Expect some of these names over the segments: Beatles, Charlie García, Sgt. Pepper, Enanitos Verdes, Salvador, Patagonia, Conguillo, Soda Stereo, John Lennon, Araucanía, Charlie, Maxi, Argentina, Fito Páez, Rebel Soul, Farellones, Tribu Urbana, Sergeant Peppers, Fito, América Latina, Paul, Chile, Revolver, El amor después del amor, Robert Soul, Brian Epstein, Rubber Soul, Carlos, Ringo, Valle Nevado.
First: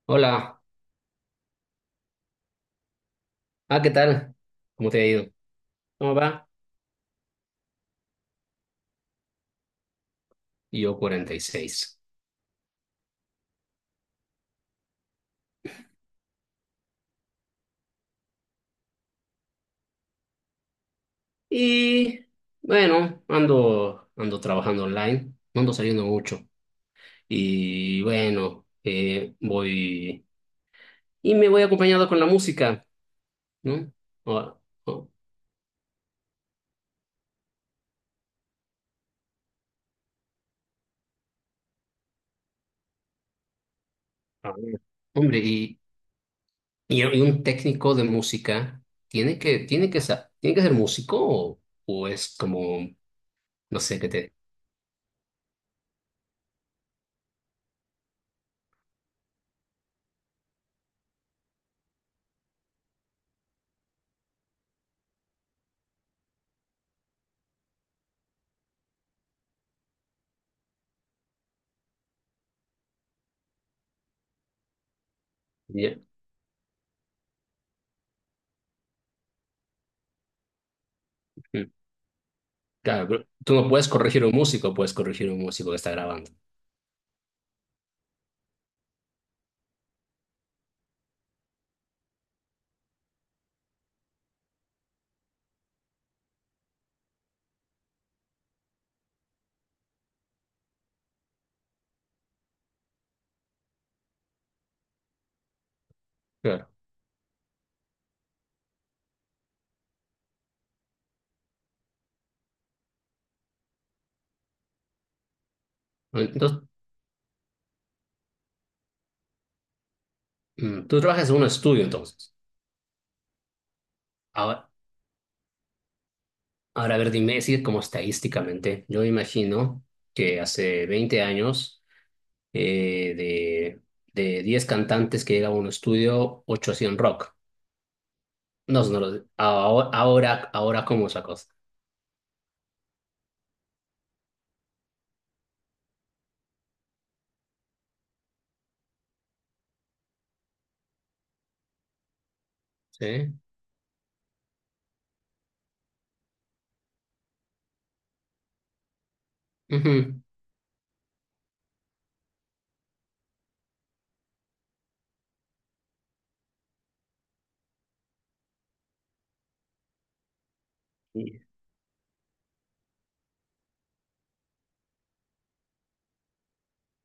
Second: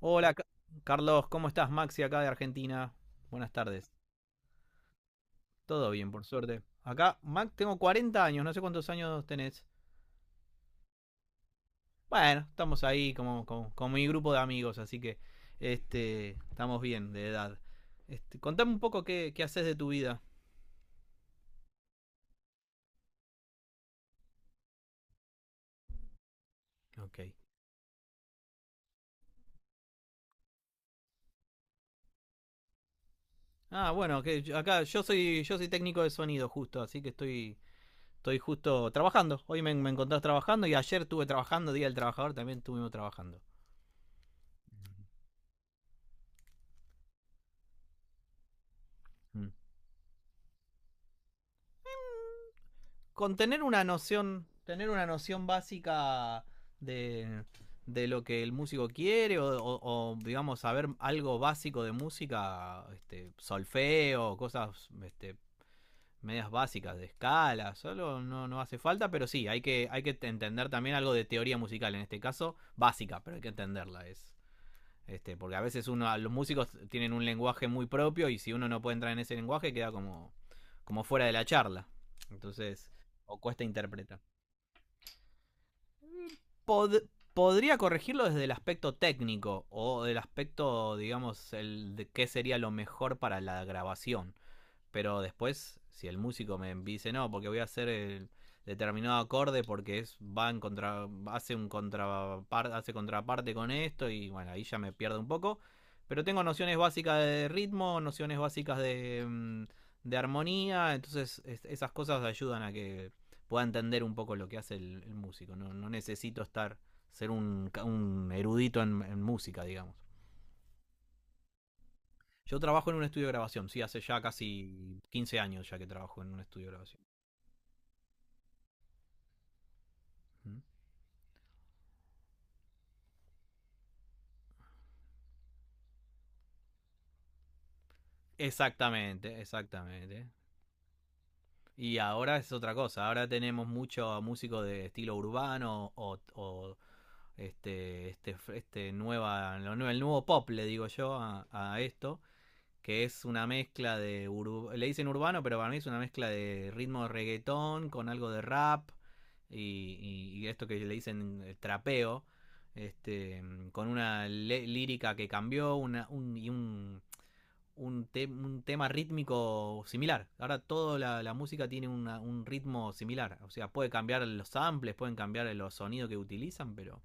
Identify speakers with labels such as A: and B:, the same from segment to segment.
A: Hola,
B: Hola,
A: Carlos, ¿cómo estás? Maxi acá de Argentina. Buenas
B: ¿qué
A: tardes.
B: tal? ¿Cómo te ha ido?
A: Todo bien,
B: ¿Cómo
A: por
B: va?
A: suerte. Acá, Max, tengo 40 años, no sé cuántos años tenés.
B: Y yo 46.
A: Bueno, estamos ahí con mi grupo de amigos, así que estamos bien de edad. Contame un poco qué haces de tu vida.
B: Y seis. Y bueno, ando trabajando online, no ando saliendo mucho.
A: Ok.
B: Y bueno, voy y me voy acompañado con la música,
A: Ah,
B: ¿no?
A: bueno,
B: O-
A: acá yo
B: o-
A: soy yo soy técnico de sonido justo, así que estoy justo trabajando. Hoy me encontrás trabajando y ayer estuve trabajando, Día del Trabajador, también estuvimos trabajando.
B: a ver, hombre, y un técnico de música tiene que ser músico o, es como,
A: Con
B: no sé, qué te...
A: tener una noción básica de, de lo que el músico quiere digamos saber algo básico de música, solfeo, medias básicas de escala, solo no, no hace falta, pero sí, hay que entender también algo de teoría musical, en este caso básica, pero hay que entenderla, porque a veces
B: Ya,
A: uno, los músicos tienen un lenguaje muy propio y si uno no puede entrar en ese lenguaje queda como fuera de la
B: mm,
A: charla. Entonces,
B: claro, pero
A: o
B: tú
A: cuesta
B: no puedes
A: interpretar.
B: corregir a un músico, puedes corregir a un músico que está grabando.
A: Pod- Podría corregirlo desde el aspecto técnico o del aspecto, digamos, el de qué sería lo mejor para la grabación. Pero después, si el músico me dice, no, porque voy a hacer el determinado acorde porque es, va en contra, hace contraparte con esto y bueno, ahí ya me pierdo un poco. Pero tengo
B: Claro.
A: nociones básicas de ritmo, nociones básicas de armonía, entonces esas cosas ayudan a que pueda entender un poco lo que hace el músico. No, no necesito
B: Entonces,
A: estar, ser un erudito en música, digamos.
B: tú trabajas en un estudio, entonces.
A: Yo trabajo en un estudio de grabación, sí, hace ya
B: Ahora,
A: casi 15 años ya que trabajo en un estudio de
B: ahora, a
A: grabación.
B: ver, dime, si como estadísticamente, yo imagino que
A: Ujú.
B: hace 20 años, de, 10 cantantes que llegaban a un estudio, 8 hacían rock. No,
A: Exactamente, exactamente.
B: ahora como esa cosa.
A: Y ahora es otra cosa, ahora tenemos mucho músico de estilo urbano o el nuevo pop, le digo yo, a esto. Que es
B: Sí.
A: una mezcla de... ur- le dicen urbano, pero para mí es una mezcla de ritmo de reggaetón con algo de rap
B: Ujú.
A: y esto que le dicen trapeo, este, lírica que cambió una, un, y un, un, te- un tema rítmico similar. Ahora toda la
B: Y,
A: música tiene un ritmo similar, o sea, puede cambiar los samples, pueden cambiar los sonidos que utilizan, pero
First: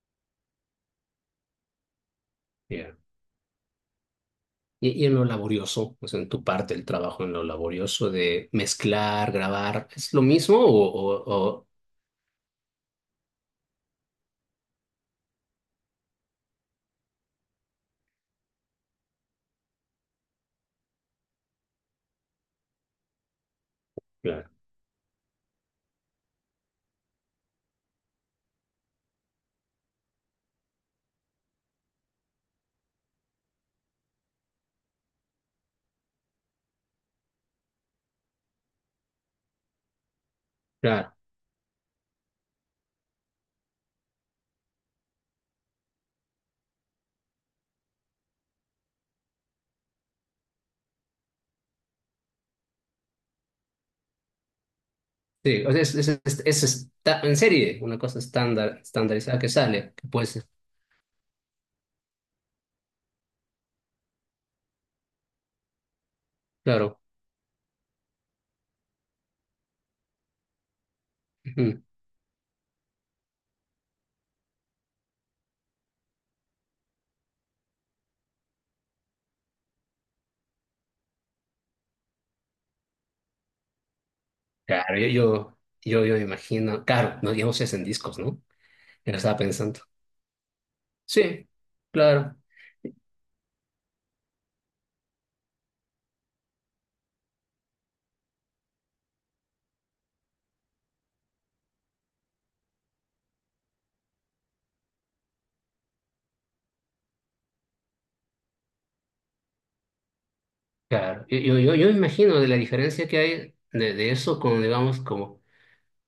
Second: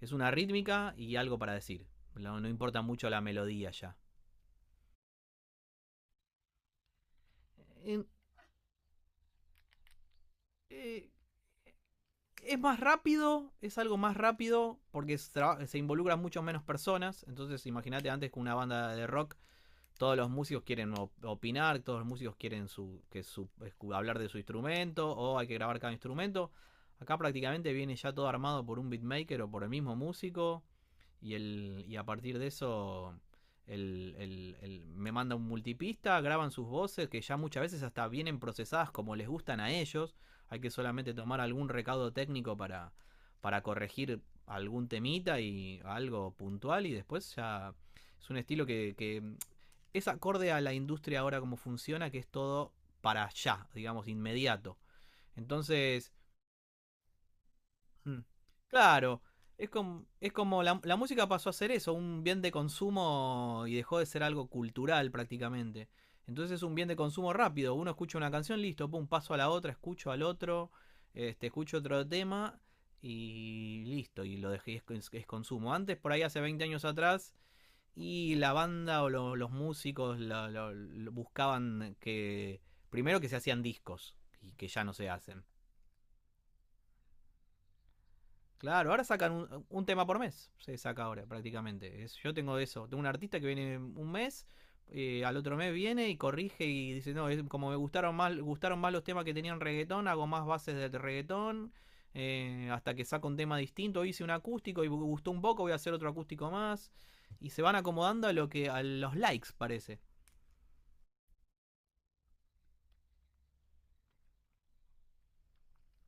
A: es una rítmica y algo para decir. No, no importa
B: yeah.
A: mucho la melodía ya.
B: Y en lo laborioso, o sea, en tu parte el trabajo, en lo
A: En-
B: laborioso de mezclar, grabar, ¿es lo mismo o...?
A: eh,
B: O, o...
A: es más rápido, es algo más rápido se involucran mucho menos personas. Entonces, imagínate antes con una banda de rock todos los músicos quieren opinar, todos los músicos quieren hablar de su
B: Claro,
A: instrumento o hay que grabar cada instrumento. Acá prácticamente viene ya todo armado por un beatmaker o por el mismo músico y a partir de eso me manda un multipista, graban sus voces que ya muchas veces hasta vienen procesadas como les gustan a ellos. Hay que solamente
B: claro.
A: tomar algún recaudo técnico para corregir algún temita y algo puntual y después ya es un estilo que es acorde a la industria ahora como funciona, que es todo para allá, digamos, inmediato.
B: Sí, o sea,
A: Entonces,
B: en serie, una
A: mm,
B: cosa estándar,
A: claro,
B: estandarizada que sale, que puede
A: es
B: ser,
A: como la música pasó a ser eso, un bien de consumo y dejó de ser algo cultural prácticamente. Entonces es un bien de
B: claro.
A: consumo rápido. Uno escucha una canción, listo, pum, paso a la otra, escucho al otro, escucho
B: Ujú.
A: otro tema y listo, y lo dejé, es consumo. Antes, por ahí hace 20 años atrás, y la banda o los músicos buscaban que. Primero que se hacían discos y que ya no
B: Claro,
A: se hacen.
B: yo me imagino, claro, no, digamos es en discos, ¿no?
A: Claro, ahora
B: Yo lo
A: sacan
B: estaba pensando.
A: un tema por mes. Se saca ahora
B: Sí,
A: prácticamente. Yo
B: claro,
A: tengo eso. Tengo un artista que viene un mes, al otro mes viene y corrige y dice: No, es, como me gustaron más los temas que tenían reggaetón, hago más bases de reggaetón. Hasta que saco un tema distinto. Hice un acústico y gustó un poco, voy a hacer otro acústico más. Y se van acomodando a lo que a los likes, parece.
B: claro. Yo me imagino de la diferencia que hay de, eso con, digamos, como,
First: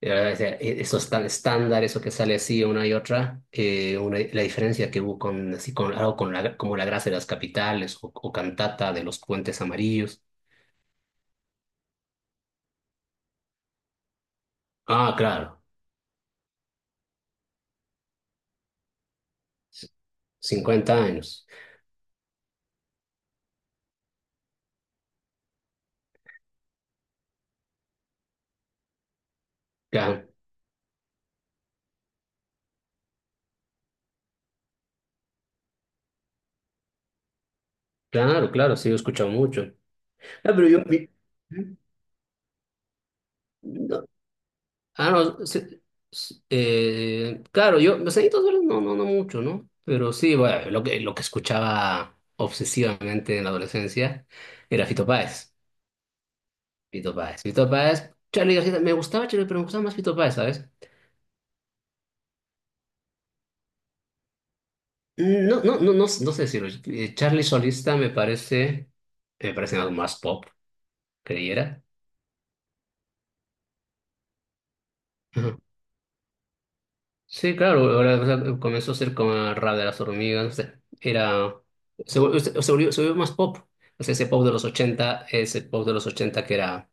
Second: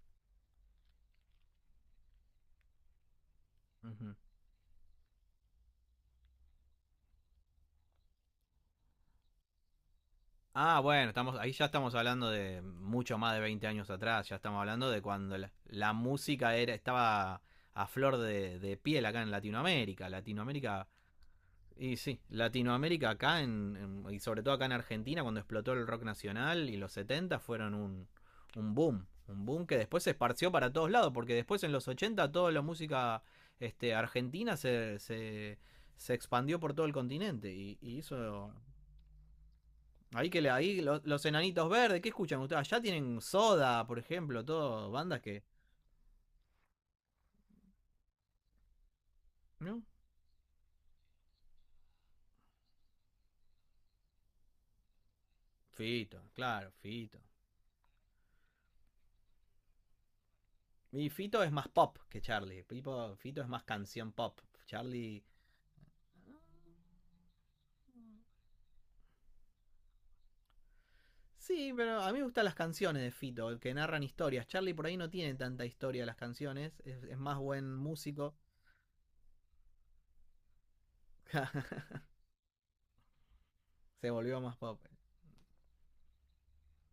B: o sea, eso es tan estándar, eso que sale así una y otra,
A: Ujú.
B: la diferencia que hubo con, así, con algo con la, como la grasa de las capitales o, cantata de los puentes amarillos.
A: Ah, bueno, estamos, ahí ya estamos hablando de mucho más de 20 años atrás, ya estamos hablando de
B: Ah,
A: cuando
B: claro.
A: la música era, estaba a flor piel acá en Latinoamérica. Latinoamérica,
B: Cincuenta años.
A: y sí, Latinoamérica acá y sobre todo acá en Argentina, cuando explotó el rock nacional y los 70 fueron un boom. Un boom que después se
B: Claro,
A: esparció para todos lados, porque después en los 80 toda la música argentina se expandió por todo el continente y
B: claro,
A: hizo.
B: claro, sí, he escuchado mucho.
A: Ahí que le,
B: Ah, pero
A: ahí
B: yo...
A: enanitos verdes, ¿qué escuchan ustedes? Allá tienen soda, por
B: no,
A: ejemplo, todo, bandas que.
B: no, claro, yo, los añitos verdes no, no, no mucho, ¿no?
A: ¿No?
B: Pero sí, bueno, lo que escuchaba obsesivamente en la adolescencia era Fito Páez.
A: Fito, claro,
B: Fito
A: Fito.
B: Páez, Fito Páez, Charlie García, me gustaba Charlie, pero me gustaba más Fito Páez, ¿sabes?
A: Y Fito es más pop que Charlie. Fito es más canción pop. Charlie.
B: Mm, no, no, no, no, no sé decirlo. Charlie Solista me parece, algo más pop,
A: Sí,
B: creyera.
A: pero a mí me gustan las canciones de Fito, que narran historias. Charlie por ahí no tiene tanta historia las canciones, es más
B: Sí,
A: buen
B: claro, ahora, o
A: músico.
B: sea, comenzó a ser como el rap de las hormigas, o sea, era, se, vol- se se volvió más pop, o
A: Se
B: sea, ese
A: volvió
B: pop de
A: más
B: los
A: pop.
B: 80 que era,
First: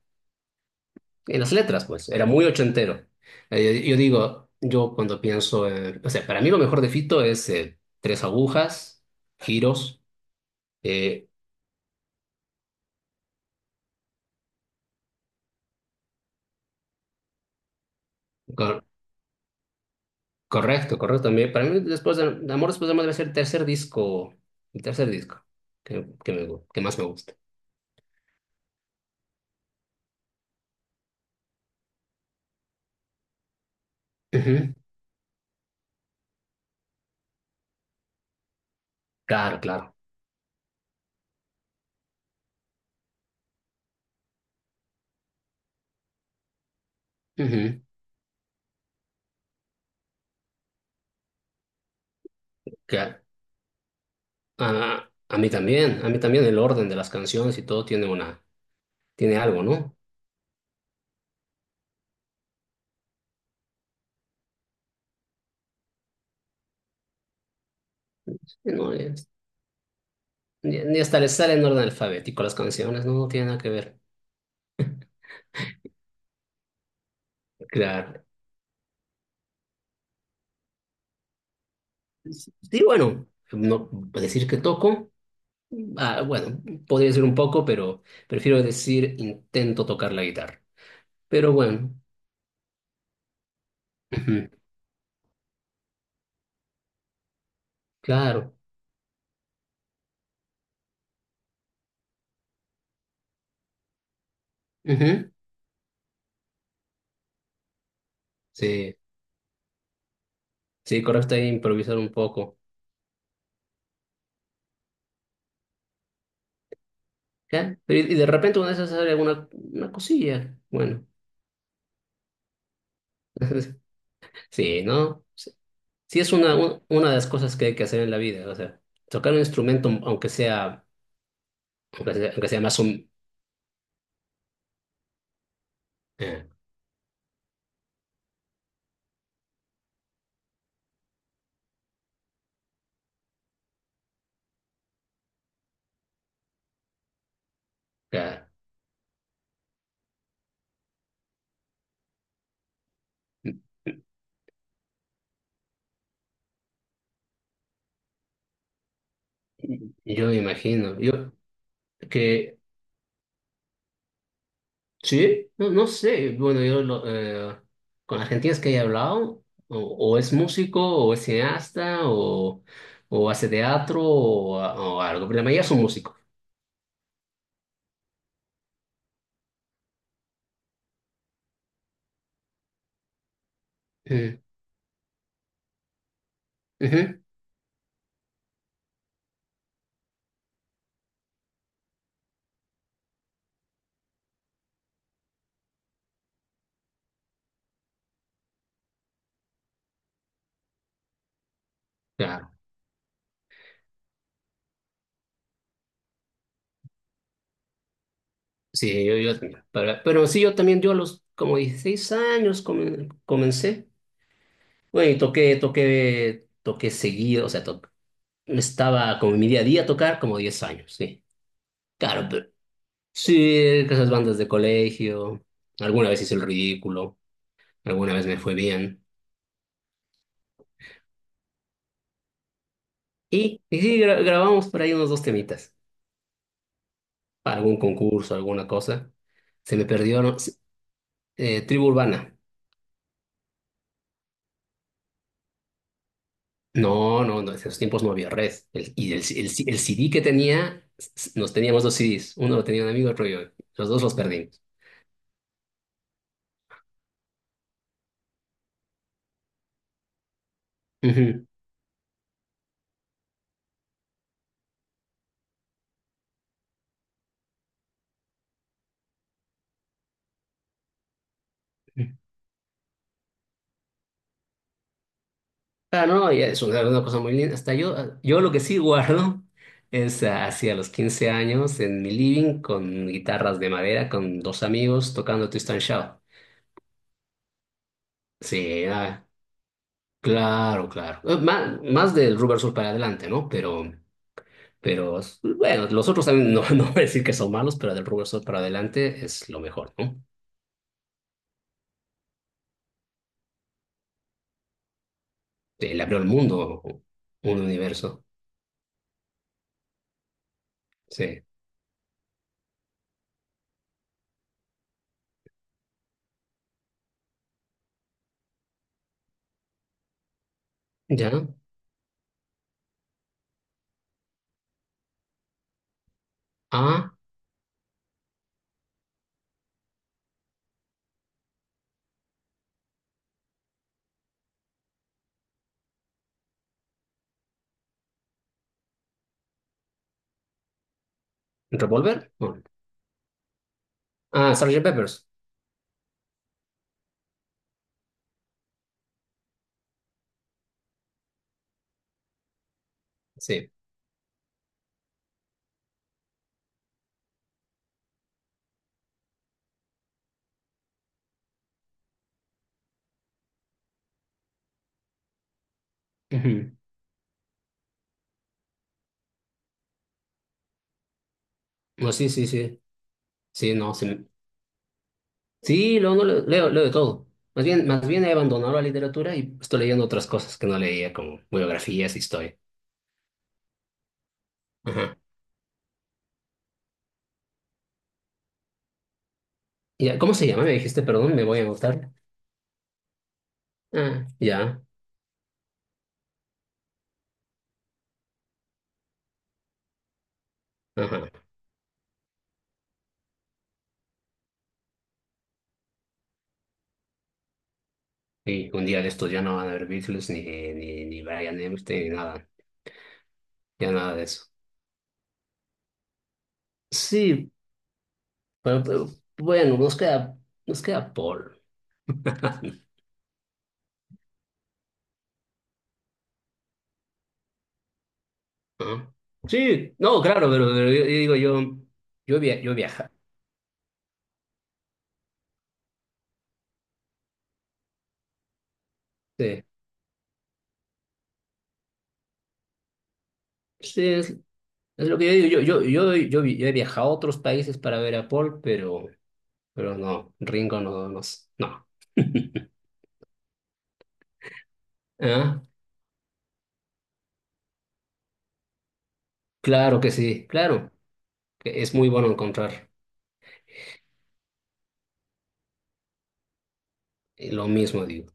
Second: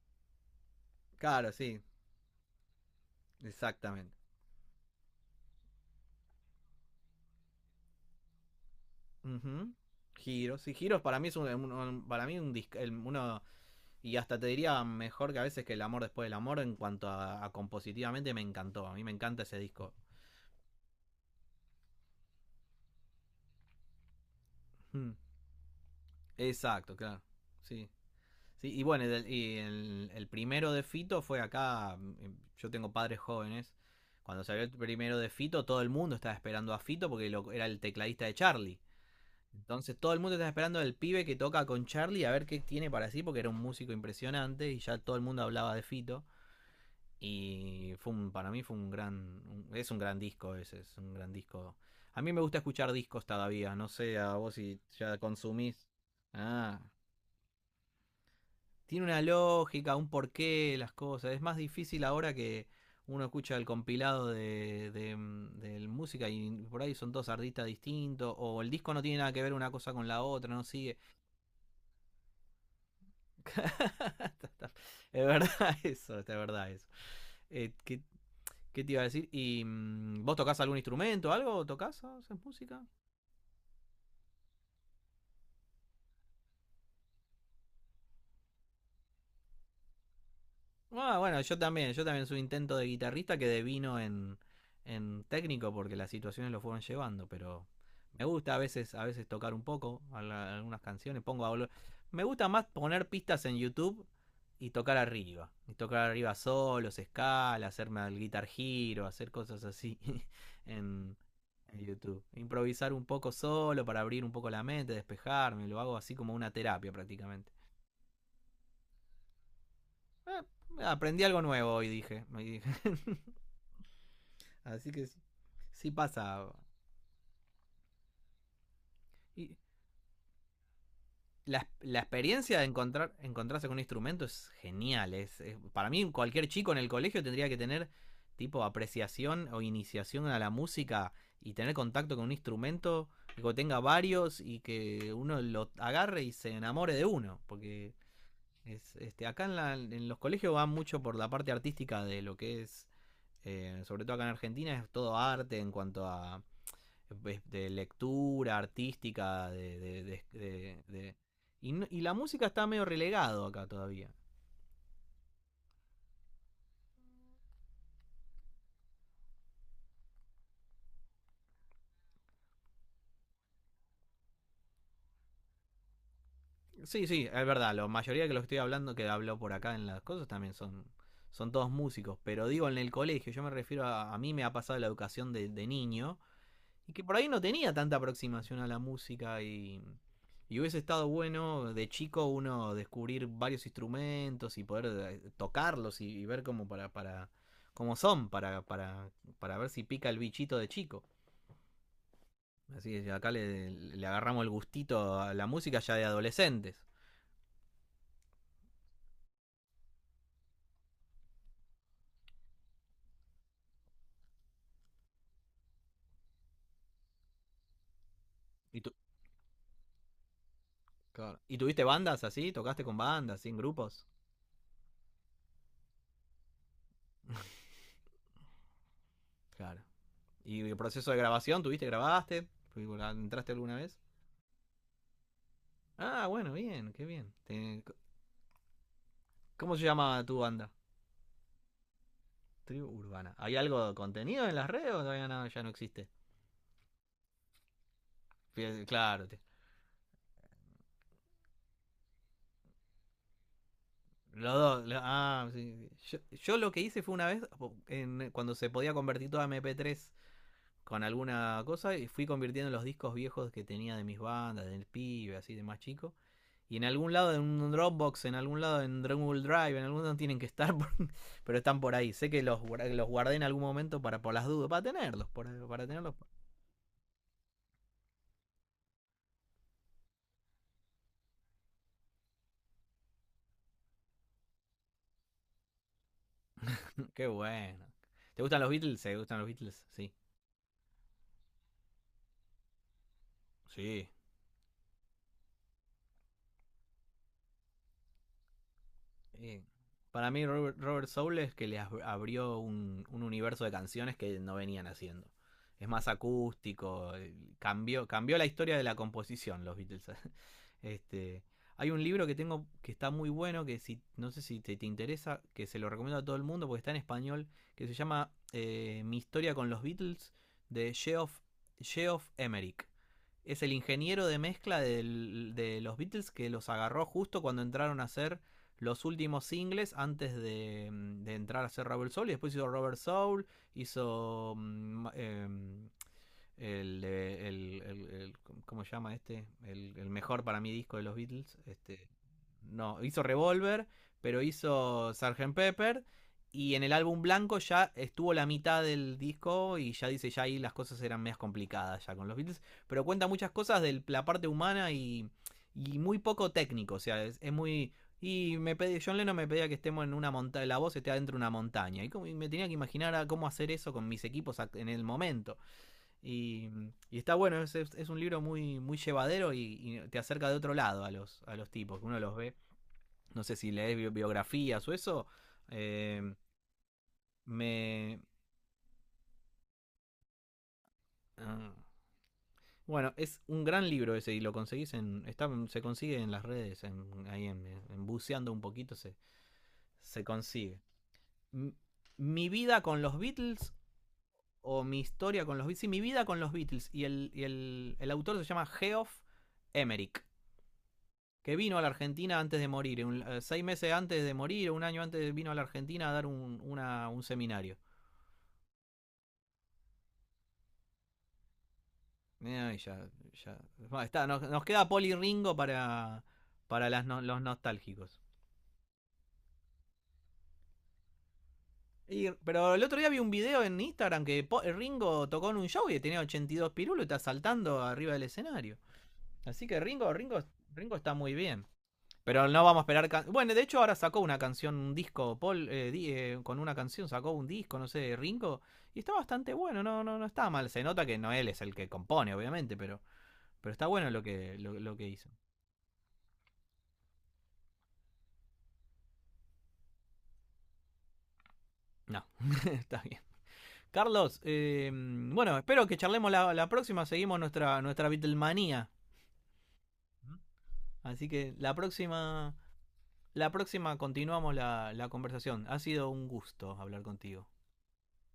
B: en
A: Claro,
B: las
A: sí,
B: letras, pues, era muy ochentero. Yo
A: exactamente.
B: digo, yo cuando pienso, o sea, para mí lo mejor de Fito es tres agujas,
A: Ujú.
B: giros,
A: Giros, sí, Giros para
B: eh,
A: mí es para mí un uno. Y hasta te diría mejor que a veces que El amor después del amor en cuanto a compositivamente me
B: cor-
A: encantó. A mí me encanta ese disco.
B: correcto, correcto, también, para mí después de, Amor después de Amor debe ser el tercer disco, el
A: Hmm.
B: tercer disco que
A: Exacto,
B: más me
A: claro.
B: gusta.
A: Sí. Sí y bueno, el primero de Fito fue acá. Yo tengo padres jóvenes. Cuando salió
B: Ujú,
A: el primero de Fito, todo el mundo estaba esperando a Fito porque era el tecladista de Charlie.
B: claro, claro.
A: Entonces todo el mundo estaba esperando al pibe que toca con Charlie a ver qué tiene para sí porque era un músico impresionante y ya todo el mundo hablaba de Fito.
B: Ujú.
A: Y fue para mí fue un gran. Es un gran disco ese, es un gran disco. A mí me gusta escuchar
B: Claro.
A: discos todavía, no sé, a vos si
B: A,
A: ya
B: a mí
A: consumís.
B: también, a mí también el
A: Ah,
B: orden de las canciones y todo
A: tiene una
B: tiene algo, ¿no?
A: lógica, un porqué, las cosas. Es más difícil ahora que uno escucha el compilado de música y por ahí son dos artistas distintos, o el
B: No,
A: disco no tiene nada que ver una cosa con la otra, no
B: ni,
A: sigue.
B: hasta les sale en orden alfabético las canciones, no, no tiene nada que ver.
A: Es verdad eso, es verdad eso. Que
B: Claro.
A: ¿qué te iba a decir? ¿Y vos tocás algún instrumento, algo? ¿Tocás? ¿Haces música?
B: Sí, bueno, no decir que toco, bueno, podría decir un poco, pero prefiero decir intento tocar la guitarra.
A: Ah, bueno,
B: Pero bueno,
A: yo también soy intento de guitarrista que devino
B: ujú,
A: en técnico porque las situaciones lo fueron llevando, pero me gusta
B: claro.
A: a veces tocar un poco a algunas canciones, me gusta más poner pistas en YouTube
B: Ujú,
A: y tocar arriba solos, escala, hacerme el guitar
B: sí,
A: giro, hacer cosas así
B: sí,
A: en,
B: correcto, ahí
A: en
B: improvisar un
A: YouTube,
B: poco.
A: improvisar un poco solo para abrir un poco la mente, despejarme, lo hago así como una terapia prácticamente.
B: ¿Ya? Pero y de repente una de sale alguna una
A: Eh,
B: cosilla. Bueno.
A: aprendí algo nuevo hoy, dije. Me dije.
B: Sí,
A: Así que sí,
B: ¿no?
A: sí
B: Sí, es
A: pasa.
B: una, una de las cosas que hay que hacer en la vida, o sea, tocar un
A: Y
B: instrumento,
A: la
B: aunque
A: experiencia
B: sea
A: de
B: más un...
A: encontrar, encontrarse con un instrumento es genial. Para mí, cualquier
B: eh,
A: chico en el colegio tendría que tener tipo apreciación o iniciación a la música y tener contacto con un instrumento que tenga varios y que uno lo agarre y se enamore de uno. Porque
B: o sea,
A: acá en los colegios va mucho por la parte artística de lo que es, sobre todo acá en Argentina, es todo arte en cuanto a de lectura artística,
B: yo me imagino, yo
A: y no, y la música
B: que...
A: está medio relegado acá todavía.
B: Sí, no, no sé, bueno, yo lo, con argentinos que he hablado, o es músico, o es cineasta, o hace teatro, o algo, pero la mayoría son músicos.
A: Sí, sí, es verdad, la mayoría que lo estoy hablando, que hablo por acá en las cosas, también son, son todos músicos, pero digo en el colegio, yo me refiero a mí
B: Mm,
A: me ha pasado la educación de niño, y que por
B: ujú,
A: ahí no tenía tanta aproximación a la música y hubiese estado bueno de chico uno descubrir varios instrumentos y poder tocarlos y ver cómo para cómo son para ver si pica el bichito de chico.
B: claro,
A: Así es, acá le agarramos el gustito a la música ya de adolescentes.
B: sí, pero sí, yo también, yo a los como 16 años comencé. Güey, toqué seguido, o sea,
A: ¿Y, tu-
B: estaba como en mi día a día tocar como 10 años, sí.
A: Claro. ¿Y tuviste bandas
B: Claro, pero
A: así? ¿Tocaste con
B: sí,
A: bandas, así, en
B: que
A: grupos?
B: esas bandas de colegio, alguna vez hice el ridículo, alguna vez me fue bien.
A: Claro. ¿Y el proceso de grabación? ¿Tuviste, grabaste? ¿Entraste
B: Y,
A: alguna
B: y
A: vez?
B: sí, grabamos por ahí unos dos temitas,
A: Ah, bueno, bien, qué bien.
B: para
A: Te-
B: algún concurso, alguna cosa.
A: ¿Cómo
B: Se
A: se
B: me
A: llama
B: perdió, ¿no?
A: tu banda?
B: Tribu Urbana.
A: Tribu Urbana. ¿Hay algo de contenido en las redes o todavía no, ya no existe?
B: No, no, no, en esos tiempos no había red. Y
A: Claro, te-
B: el CD que tenía, nos teníamos dos CDs, uno lo tenía un amigo, otro yo. Los dos los
A: los
B: perdimos.
A: dos. Lo- ah, sí, sí. Yo lo que hice fue una vez, cuando se podía convertir toda MP3 con
B: Ujú.
A: alguna cosa, y fui convirtiendo los discos viejos que tenía de mis bandas, del pibe, así de más chico. Y en algún lado, en un Dropbox, en algún lado, en Google Drive, en algún lado tienen que estar, por- pero están por ahí. Sé que los guardé en algún momento para por las dudas, para tenerlos, para
B: Ah,
A: tenerlos.
B: no, ya es una cosa muy linda. Hasta yo, yo lo que sí guardo es hacia los 15 años en mi living con guitarras de madera, con dos amigos tocando Twist and Shout.
A: Qué bueno. ¿Te gustan los
B: Sí,
A: Beatles? ¿Te gustan los Beatles? Sí.
B: claro, claro. Más del Rubber Soul para adelante, ¿no? Pero,
A: Sí.
B: bueno, los otros también no, no voy a decir que son malos, pero del Rubber Soul para adelante es lo
A: Eh,
B: mejor, ¿no?
A: para mí Robert Soul es que le abrió un universo de canciones que no venían haciendo. Es
B: Sí, le
A: más
B: abrió el mundo,
A: acústico,
B: un universo.
A: cambió la historia de la composición, los Beatles. Este,
B: Sí.
A: hay un libro que tengo que está muy bueno, que si, no sé si te interesa, que se lo recomiendo a todo el mundo porque está en español, que se llama Mi historia con los Beatles de
B: ¿Ya?
A: Geoff Emerick. Es el ingeniero de mezcla de los Beatles que los agarró
B: Ah,
A: justo cuando entraron a hacer los últimos singles antes de, de entrar a hacer Rebel Soul. Y después hizo Robert Soul, hizo el, el, el- el- ¿cómo se llama este? El mejor para mí disco de los Beatles.
B: ¿Revolver? No.
A: No, hizo Revolver, pero
B: Ah, Sergeant
A: hizo
B: Peppers.
A: Sgt. Pepper. Y en el álbum blanco ya estuvo la mitad del disco y ya dice, ya ahí las cosas eran más complicadas ya con los Beatles. Pero cuenta muchas
B: Sí.
A: cosas de la parte humana y muy poco técnico. O sea, es muy... Y me pedí, John Lennon me pedía que estemos en una montaña, la voz esté adentro de una montaña. Y, y me tenía que imaginar a cómo hacer eso con mis equipos en el momento. Y, y está bueno, un libro muy, muy llevadero y te acerca de otro lado a a los tipos.
B: No,
A: Uno
B: sí,
A: los
B: sí,
A: ve,
B: sí.
A: no sé si
B: Sí, no,
A: lees
B: sí.
A: biografías o eso.
B: Sí, luego
A: Eh,
B: no leo, leo de todo. Más
A: me.
B: bien he abandonado la literatura y estoy leyendo otras cosas que no leía, como
A: Ah.
B: biografías, historia.
A: Bueno, es un gran libro ese y lo conseguís
B: Ajá.
A: en. Está, se consigue en las redes, en, ahí en buceando un poquito
B: Ya,
A: se
B: ¿cómo se llama? Me
A: consigue.
B: dijiste, perdón, me voy a
A: M-
B: gustar.
A: Mi vida con los Beatles
B: Ah, ya.
A: o mi historia con los Beatles. Sí, mi vida con los Beatles. Y el autor se llama Geoff Emerick,
B: Ajá.
A: que vino a la Argentina antes de morir, 6 meses antes de morir, un año antes vino a la Argentina a dar un seminario.
B: Y un día de estos ya no van a haber Beatles, ni Brian Epstein, ni nada.
A: Ay, ya,
B: Ya
A: ya.
B: nada de
A: Está,
B: eso.
A: nos queda Poli Ringo para las los
B: Sí,
A: nostálgicos.
B: pero, bueno, nos queda Paul.
A: Pero el otro día vi un video en Instagram que Ringo tocó en un show y tenía 82 pirulos y está saltando arriba del escenario.
B: Ah.
A: Así que
B: Sí, no, claro, pero
A: Ringo
B: yo
A: está muy
B: digo,
A: bien. Pero no
B: yo
A: vamos a esperar.
B: viaja.
A: Bueno, de hecho, ahora sacó una canción, un disco, Paul, con una canción sacó un disco, no sé, Ringo, y está bastante
B: Sí.
A: bueno, no está mal. Se nota que no él es el que compone, obviamente, pero está
B: Sí,
A: bueno lo que
B: es lo que
A: hizo.
B: yo digo, yo he viajado a otros países para ver a Paul, pero no, Ringo no, no, no.
A: No, está bien. Carlos, bueno,
B: ¿Ah?
A: espero que charlemos la próxima. Seguimos nuestra Beatlemanía.
B: Claro que sí, claro,
A: Así que
B: que es muy bueno encontrar
A: la próxima continuamos la conversación. Ha sido un gusto hablar contigo.
B: lo mismo, digo.